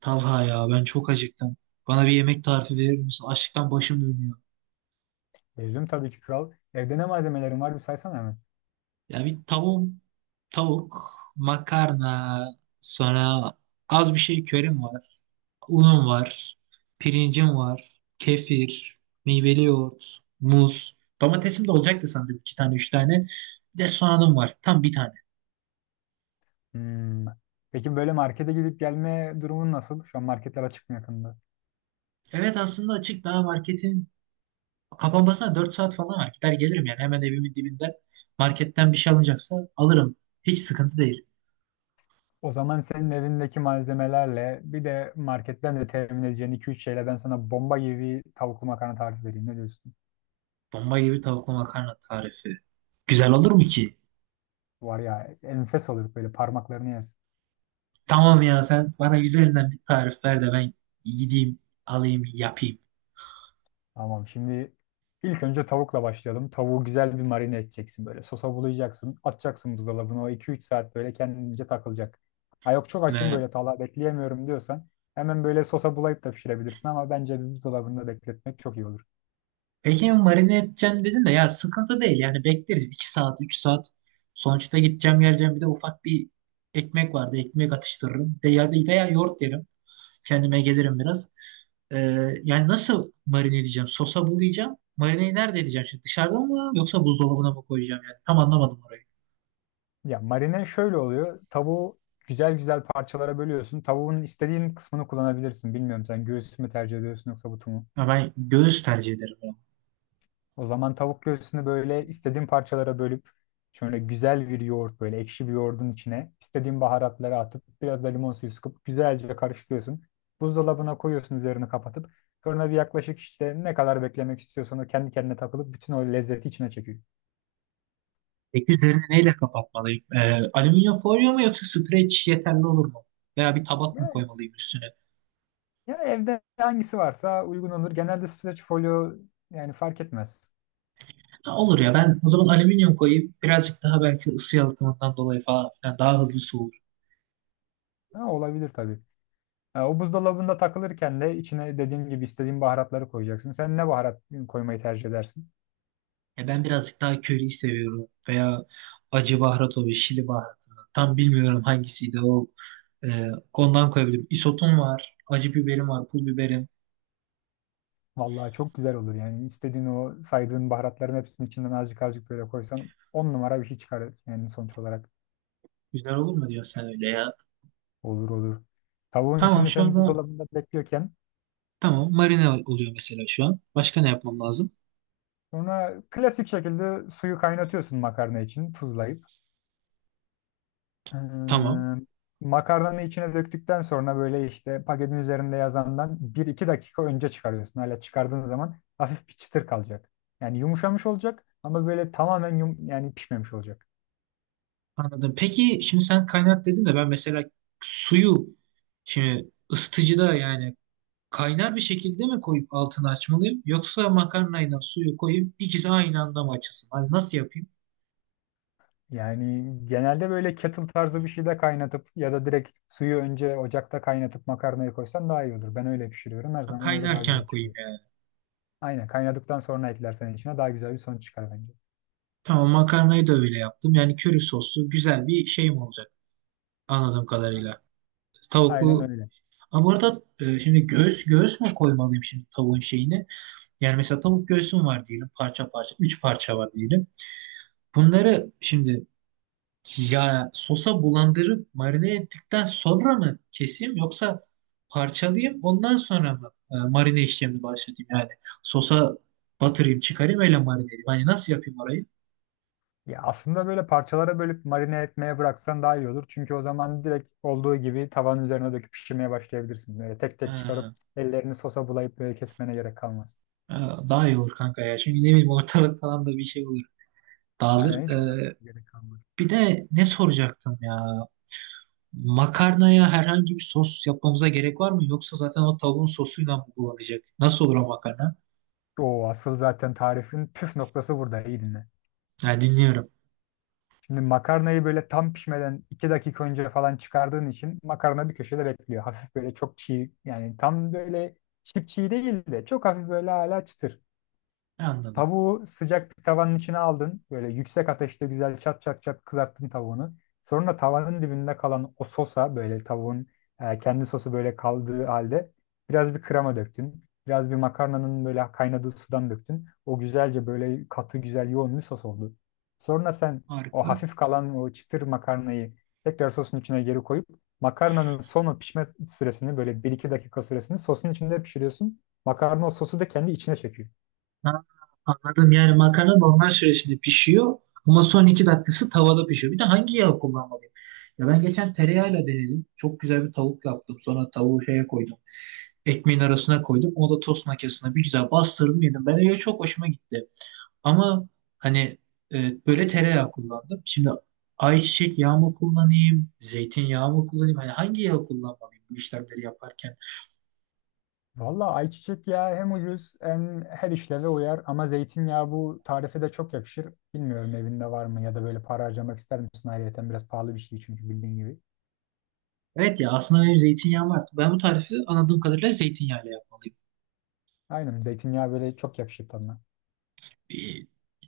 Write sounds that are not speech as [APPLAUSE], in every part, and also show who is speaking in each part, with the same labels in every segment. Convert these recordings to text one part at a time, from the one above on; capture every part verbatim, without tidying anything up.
Speaker 1: Talha ya ben çok acıktım. Bana bir yemek tarifi verir misin? Açlıktan başım dönüyor.
Speaker 2: Gezdim tabii ki kral. Evde ne malzemelerin var bir saysana hemen.
Speaker 1: Ya bir tavuk, tavuk, makarna, sonra az bir şey körim var. Unum var, pirincim var, kefir, meyveli yoğurt, muz. Domatesim de olacaktı sandım iki tane üç tane. Bir de soğanım var tam bir tane.
Speaker 2: Hmm. Peki böyle markete gidip gelme durumun nasıl? Şu an marketler açık mı yakında?
Speaker 1: Evet aslında açık, daha marketin kapanmasına dört saat falan var. Gider gelirim yani, hemen evimin dibinden marketten bir şey alınacaksa alırım. Hiç sıkıntı değil.
Speaker 2: O zaman senin evindeki malzemelerle bir de marketten de temin edeceğin iki üç şeyle ben sana bomba gibi bir tavuklu makarna tarifi vereyim. Ne diyorsun?
Speaker 1: Bomba gibi tavuklu makarna tarifi. Güzel olur mu ki?
Speaker 2: Var ya enfes olur böyle parmaklarını yersin.
Speaker 1: Tamam ya, sen bana güzelinden bir tarif ver de ben gideyim alayım yapayım.
Speaker 2: Tamam, şimdi ilk önce tavukla başlayalım. Tavuğu güzel bir marine edeceksin böyle. Sosa bulayacaksın. Atacaksın buzdolabına. O iki üç saat böyle kendince takılacak. Ha yok, çok açım
Speaker 1: Ne?
Speaker 2: böyle tala bekleyemiyorum diyorsan hemen böyle sosa bulayıp da pişirebilirsin ama bence bir buzdolabında bekletmek çok iyi olur.
Speaker 1: Peki marine edeceğim dedin de, ya sıkıntı değil yani, bekleriz iki saat üç saat. Sonuçta gideceğim geleceğim, bir de ufak bir ekmek vardı, ekmek atıştırırım. De ya, veya yoğurt yerim. Kendime gelirim biraz. Ee, yani nasıl marine edeceğim? Sosa bulayacağım. Marineyi nerede edeceğim şimdi? Dışarıda mı yoksa buzdolabına mı koyacağım yani? Tam anlamadım orayı.
Speaker 2: Ya marine şöyle oluyor. Tavuğu güzel güzel parçalara bölüyorsun. Tavuğun istediğin kısmını kullanabilirsin. Bilmiyorum, sen göğsü mü tercih ediyorsun yoksa butu mu?
Speaker 1: Ya ben göğüs tercih ederim. Ya.
Speaker 2: O zaman tavuk göğsünü böyle istediğin parçalara bölüp şöyle güzel bir yoğurt, böyle ekşi bir yoğurdun içine istediğin baharatları atıp biraz da limon suyu sıkıp güzelce karıştırıyorsun. Buzdolabına koyuyorsun üzerini kapatıp, sonra bir yaklaşık işte ne kadar beklemek istiyorsan o kendi kendine takılıp bütün o lezzeti içine çekiyor.
Speaker 1: Peki üzerini neyle kapatmalıyım? Ee, alüminyum folyo mu yoksa streç yeterli olur mu? Veya bir tabak mı
Speaker 2: Ya,
Speaker 1: koymalıyım üstüne?
Speaker 2: ya evde hangisi varsa uygun olur. Genelde streç folyo, yani fark etmez.
Speaker 1: Ha, olur ya, ben o zaman alüminyum koyayım. Birazcık daha, belki ısı yalıtımından dolayı falan filan, daha hızlı soğur.
Speaker 2: Ha, olabilir tabii. Ha, o buzdolabında takılırken de içine dediğim gibi istediğin baharatları koyacaksın. Sen ne baharat koymayı tercih edersin?
Speaker 1: Ya ben birazcık daha köriyi seviyorum. Veya acı baharat oluyor, şili baharatı. Tam bilmiyorum hangisiydi o. Ee, ondan koyabilirim. Isotum var, acı biberim var, pul biberim.
Speaker 2: Vallahi çok güzel olur yani. İstediğin o saydığın baharatların hepsinin içinden azıcık azıcık böyle koysan on numara bir şey çıkar yani sonuç olarak.
Speaker 1: Güzel olur mu diyorsun sen öyle ya?
Speaker 2: Olur olur. Tavuğun
Speaker 1: Tamam
Speaker 2: şimdi
Speaker 1: şu
Speaker 2: sen
Speaker 1: anda,
Speaker 2: buzdolabında bekliyorken
Speaker 1: tamam marine oluyor mesela şu an. Başka ne yapmam lazım?
Speaker 2: sonra klasik şekilde suyu kaynatıyorsun makarna için tuzlayıp. Ee,
Speaker 1: Tamam.
Speaker 2: Makarnanı içine döktükten sonra böyle işte paketin üzerinde yazandan bir iki dakika önce çıkarıyorsun. Hala çıkardığın zaman hafif bir çıtır kalacak. Yani yumuşamış olacak ama böyle tamamen yum, yani pişmemiş olacak.
Speaker 1: Anladım. Peki şimdi sen kaynat dedin de, ben mesela suyu şimdi ısıtıcıda, yani kaynar bir şekilde mi koyup altını açmalıyım, yoksa makarnayla suyu koyup ikisi aynı anda mı açılsın? Hani nasıl yapayım?
Speaker 2: Yani genelde böyle kettle tarzı bir şeyde kaynatıp ya da direkt suyu önce ocakta kaynatıp makarnayı koysan daha iyi olur. Ben öyle pişiriyorum. Her
Speaker 1: Ha,
Speaker 2: zaman öyle daha
Speaker 1: kaynarken
Speaker 2: güzel
Speaker 1: koyayım
Speaker 2: çıkıyor.
Speaker 1: yani.
Speaker 2: Aynen, kaynadıktan sonra eklersen içine daha güzel bir sonuç çıkar bence.
Speaker 1: Tamam, makarnayı da öyle yaptım. Yani köri soslu güzel bir şey mi olacak, anladığım kadarıyla.
Speaker 2: Aynen
Speaker 1: Tavuklu.
Speaker 2: öyle.
Speaker 1: Ha, bu arada e, şimdi göğüs göğüs mü koymalıyım şimdi tavuğun şeyini? Yani mesela tavuk göğsüm var diyelim parça parça. Üç parça var diyelim. Bunları şimdi, ya sosa bulandırıp marine ettikten sonra mı keseyim, yoksa parçalayayım ondan sonra mı e, marine işlemini başlatayım, yani sosa batırayım çıkarayım öyle marine edeyim. Hani nasıl yapayım orayı?
Speaker 2: Ya aslında böyle parçalara bölüp marine etmeye bıraksan daha iyi olur. Çünkü o zaman direkt olduğu gibi tavanın üzerine döküp pişirmeye başlayabilirsin. Böyle tek tek çıkarıp
Speaker 1: Ha,
Speaker 2: ellerini sosa bulayıp böyle kesmene gerek kalmaz.
Speaker 1: ha, daha iyi olur kanka ya. Şimdi ne bileyim, ortalık falan da bir şey olur.
Speaker 2: Aynen,
Speaker 1: Dağılır.
Speaker 2: hiç uğraşmana
Speaker 1: E,
Speaker 2: gerek kalmaz.
Speaker 1: bir de ne soracaktım ya? Makarnaya herhangi bir sos yapmamıza gerek var mı? Yoksa zaten o tavuğun sosuyla mı kullanacak? Nasıl olur o makarna?
Speaker 2: O asıl zaten tarifin püf noktası burada. İyi dinle.
Speaker 1: Ha, dinliyorum.
Speaker 2: Şimdi makarnayı böyle tam pişmeden iki dakika önce falan çıkardığın için makarna bir köşede bekliyor. Hafif böyle çok çiğ, yani tam böyle çiğ çiğ değil de çok hafif böyle hala çıtır.
Speaker 1: Anladım.
Speaker 2: Tavuğu sıcak bir tavanın içine aldın. Böyle yüksek ateşte güzel çat çat çat kızarttın tavuğunu. Sonra tavanın dibinde kalan o sosa böyle tavuğun e, kendi sosu böyle kaldığı halde biraz bir krema döktün. Biraz bir makarnanın böyle kaynadığı sudan döktün. O güzelce böyle katı güzel yoğun bir sos oldu. Sonra sen o
Speaker 1: Harika.
Speaker 2: hafif kalan o çıtır makarnayı tekrar sosun içine geri koyup makarnanın son o pişme süresini böyle bir iki dakika süresini sosun içinde pişiriyorsun. Makarna o sosu da kendi içine çekiyor.
Speaker 1: Ha, anladım. Yani makarna normal süresinde pişiyor ama son iki dakikası tavada pişiyor. Bir de hangi yağı kullanmalıyım? Ya ben geçen tereyağıyla denedim. Çok güzel bir tavuk yaptım. Sonra tavuğu şeye koydum. Ekmeğin arasına koydum. O da tost makinesine, bir güzel bastırdım yedim. Ben öyle çok hoşuma gitti. Ama hani e, böyle tereyağı kullandım. Şimdi ayçiçek yağı mı kullanayım? Zeytinyağı mı kullanayım? Hani hangi yağı kullanmalıyım bu işlemleri yaparken?
Speaker 2: Valla ayçiçek yağı hem ucuz hem her işleve uyar ama zeytinyağı bu tarife de çok yakışır. Bilmiyorum evinde var mı ya da böyle para harcamak ister misin? Ayrıca biraz pahalı bir şey çünkü bildiğin gibi.
Speaker 1: Evet ya, aslında benim zeytinyağım var. Ben bu tarifi, anladığım kadarıyla, zeytinyağıyla yapmalıyım.
Speaker 2: Aynen, zeytinyağı böyle çok yakışır tadına.
Speaker 1: E,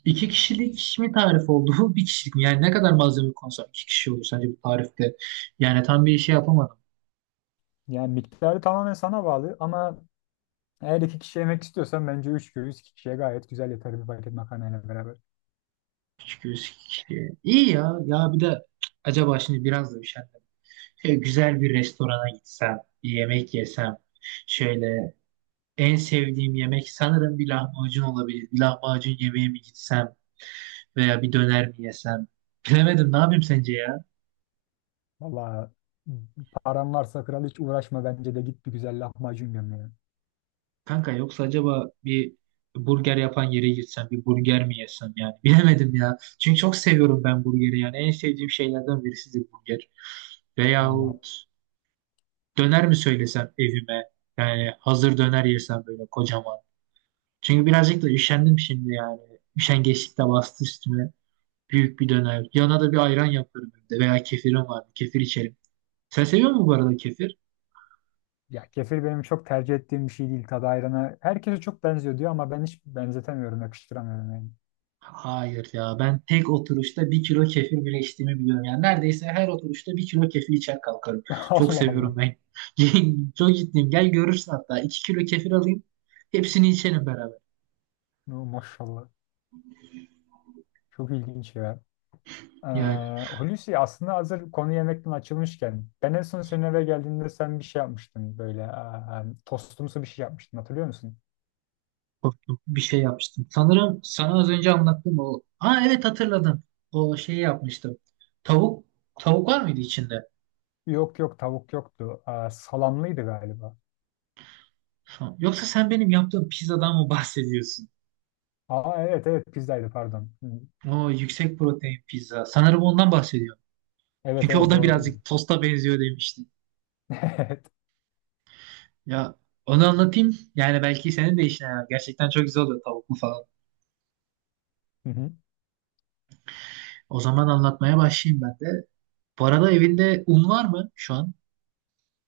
Speaker 1: İki kişilik mi tarif oldu [LAUGHS] bu? Bir kişilik mi? Yani ne kadar malzeme konsam iki kişi olur sence bu tarifte? Yani tam bir şey yapamadım.
Speaker 2: Yani miktarı tamamen sana bağlı ama eğer iki kişi yemek istiyorsan bence üç göğüs iki kişiye gayet güzel yeter bir paket makarnayla beraber.
Speaker 1: Çünkü kişi. İki kişi. Ya. Ya bir de acaba, şimdi biraz da üşendim. Şöyle güzel bir restorana gitsem, bir yemek yesem. Şöyle en sevdiğim yemek sanırım bir lahmacun olabilir. Bir lahmacun yemeğe mi gitsem, veya bir döner mi yesem? Bilemedim, ne yapayım sence ya?
Speaker 2: Valla, paran varsa kral hiç uğraşma, bence de git bir güzel lahmacun göm
Speaker 1: Kanka, yoksa acaba bir burger yapan yere gitsem, bir burger mi yesem yani [LAUGHS] bilemedim ya. Çünkü çok seviyorum ben burgeri, yani en sevdiğim şeylerden birisidir burger.
Speaker 2: ya.
Speaker 1: Veyahut döner mi söylesem evime, yani hazır döner yesem böyle kocaman. Çünkü birazcık da üşendim şimdi yani. Üşengeçlik de bastı üstüme. Büyük bir döner. Yanına da bir ayran yaparım evde, veya kefirim var. Kefir içerim. Sen seviyor musun bu arada kefir?
Speaker 2: Ya kefir benim çok tercih ettiğim bir şey değil. Tadı ayrana herkese çok benziyor diyor ama ben hiç benzetemiyorum, yakıştıramıyorum yani.
Speaker 1: Hayır ya, ben tek oturuşta bir kilo kefir bile içtiğimi biliyorum. Yani neredeyse her oturuşta bir kilo kefir içer kalkarım.
Speaker 2: [LAUGHS]
Speaker 1: Çok
Speaker 2: Allah Allah.
Speaker 1: seviyorum ben. [LAUGHS] Çok ciddiyim. Gel görürsün hatta. iki kilo kefir alayım. Hepsini içelim beraber.
Speaker 2: No, maşallah. Çok ilginç ya.
Speaker 1: Yani
Speaker 2: Ee, Hulusi, aslında hazır konu yemekten açılmışken ben en son senin eve geldiğinde sen bir şey yapmıştın böyle, aa, tostumsu bir şey yapmıştın, hatırlıyor musun?
Speaker 1: korktum. Bir şey yapmıştım. Sanırım sana az önce anlattım o. Aa, evet, hatırladım. O şeyi yapmıştım. Tavuk. Tavuk var mıydı içinde?
Speaker 2: Yok yok, tavuk yoktu. Aa, salamlıydı galiba.
Speaker 1: Ha, yoksa sen benim yaptığım pizzadan mı bahsediyorsun?
Speaker 2: Aa, evet evet, pizzaydı, pardon. Hı.
Speaker 1: O yüksek protein pizza. Sanırım ondan bahsediyorum.
Speaker 2: Evet
Speaker 1: Çünkü o
Speaker 2: evet,
Speaker 1: da
Speaker 2: doğru oldu.
Speaker 1: birazcık tosta benziyor demiştin.
Speaker 2: [LAUGHS] Evet.
Speaker 1: Ya, onu anlatayım. Yani belki senin de işine yarar. Gerçekten çok güzel oluyor tavuklu falan.
Speaker 2: Hı hı.
Speaker 1: O zaman anlatmaya başlayayım ben de. Bu arada evinde un var mı şu an?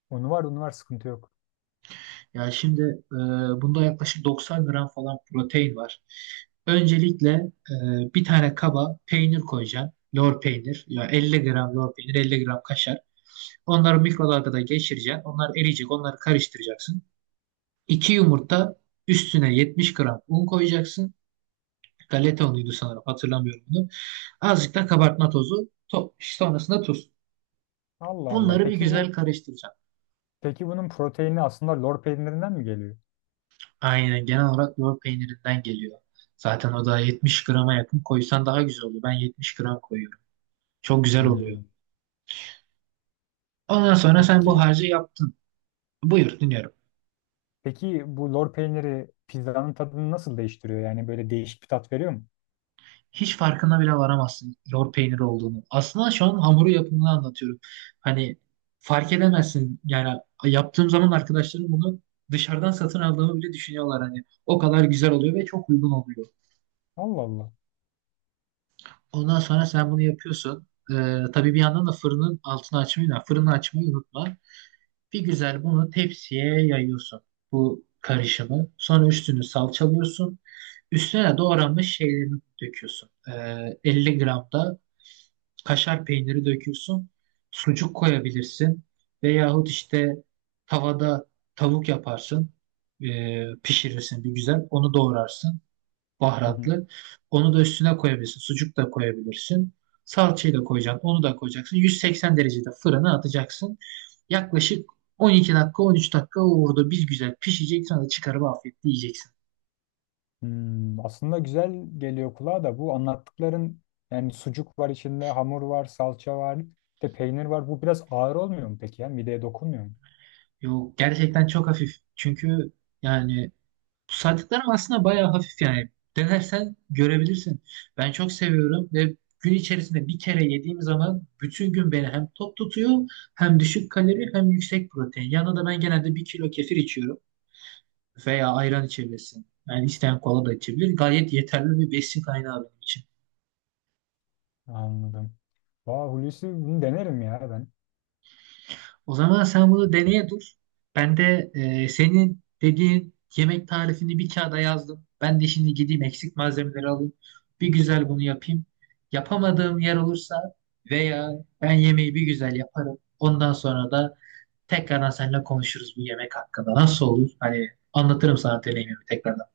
Speaker 2: Unu var, unu var, sıkıntı yok.
Speaker 1: Ya şimdi, e, bunda yaklaşık doksan gram falan protein var. Öncelikle e, bir tane kaba peynir koyacaksın. Lor peynir. Ya elli gram lor peynir, elli gram kaşar. Onları mikrodalgada geçireceksin. Onlar eriyecek. Onları karıştıracaksın. iki yumurta üstüne yetmiş gram un koyacaksın. Galetonluydu sanırım, hatırlamıyorum bunu. Azıcık da kabartma tozu. To sonrasında tuz.
Speaker 2: Allah Allah.
Speaker 1: Bunları bir
Speaker 2: Peki bu
Speaker 1: güzel karıştıracağım.
Speaker 2: Peki bunun proteini aslında lor peynirinden mi geliyor?
Speaker 1: Aynen, genel olarak lor peynirinden geliyor. Zaten o da yetmiş grama yakın koysan daha güzel oluyor. Ben yetmiş gram koyuyorum. Çok güzel oluyor.
Speaker 2: Hmm.
Speaker 1: Ondan sonra sen bu
Speaker 2: Peki
Speaker 1: harcı yaptın. Buyur, dinliyorum.
Speaker 2: peki bu lor peyniri pizzanın tadını nasıl değiştiriyor? Yani böyle değişik bir tat veriyor mu?
Speaker 1: Hiç farkına bile varamazsın lor peynir olduğunu. Aslında şu an hamuru yapımını anlatıyorum. Hani, fark edemezsin. Yani yaptığım zaman arkadaşlarım bunu dışarıdan satın aldığımı bile düşünüyorlar hani. O kadar güzel oluyor ve çok uygun oluyor.
Speaker 2: Allah Allah.
Speaker 1: Ondan sonra sen bunu yapıyorsun. Ee, tabii bir yandan da fırının altını açmayı, yani fırını açmayı unutma. Bir güzel bunu tepsiye yayıyorsun, bu karışımı. Sonra üstünü salçalıyorsun. Üstüne de doğranmış şeylerini döküyorsun. Ee, elli gram da kaşar peyniri döküyorsun. Sucuk koyabilirsin. Veyahut işte tavada tavuk yaparsın. Ee, pişirirsin bir güzel. Onu doğrarsın.
Speaker 2: Hı hı.
Speaker 1: Baharatlı. Onu da üstüne koyabilirsin. Sucuk da koyabilirsin. Salçayı da koyacaksın. Onu da koyacaksın. yüz seksen derecede fırına atacaksın. Yaklaşık on iki dakika on üç dakika orada bir güzel pişecek. Sonra çıkarıp afiyetle yiyeceksin.
Speaker 2: Hmm, aslında güzel geliyor kulağa da bu anlattıkların, yani sucuk var içinde, hamur var, salça var, bir de peynir var. Bu biraz ağır olmuyor mu peki ya? Mideye dokunmuyor mu?
Speaker 1: Yok, gerçekten çok hafif. Çünkü yani, saydıklarım aslında bayağı hafif yani. Denersen görebilirsin. Ben çok seviyorum ve gün içerisinde bir kere yediğim zaman bütün gün beni hem tok tutuyor, hem düşük kalori, hem yüksek protein. Yanına da ben genelde bir kilo kefir içiyorum, veya ayran içebilirsin. Yani isteyen kola da içebilir. Gayet yeterli bir besin kaynağı benim için.
Speaker 2: Anladım. Vah Hulusi, bunu denerim ya ben.
Speaker 1: O zaman sen bunu deneye dur. Ben de, e, senin dediğin yemek tarifini bir kağıda yazdım. Ben de şimdi gideyim eksik malzemeleri alayım. Bir güzel bunu yapayım. Yapamadığım yer olursa, veya ben yemeği bir güzel yaparım. Ondan sonra da tekrardan seninle konuşuruz bu yemek hakkında. Nasıl olur? Hani anlatırım sana deneyimimi tekrardan.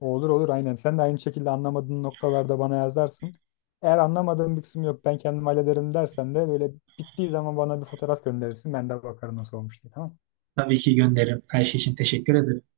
Speaker 2: Olur olur, aynen. Sen de aynı şekilde anlamadığın noktalarda bana yazarsın. Eğer anlamadığım bir kısım yok, ben kendim hallederim dersen de böyle bittiği zaman bana bir fotoğraf gönderirsin. Ben de bakarım nasıl olmuş diye. Tamam.
Speaker 1: Tabii ki gönderirim. Her şey için teşekkür ederim.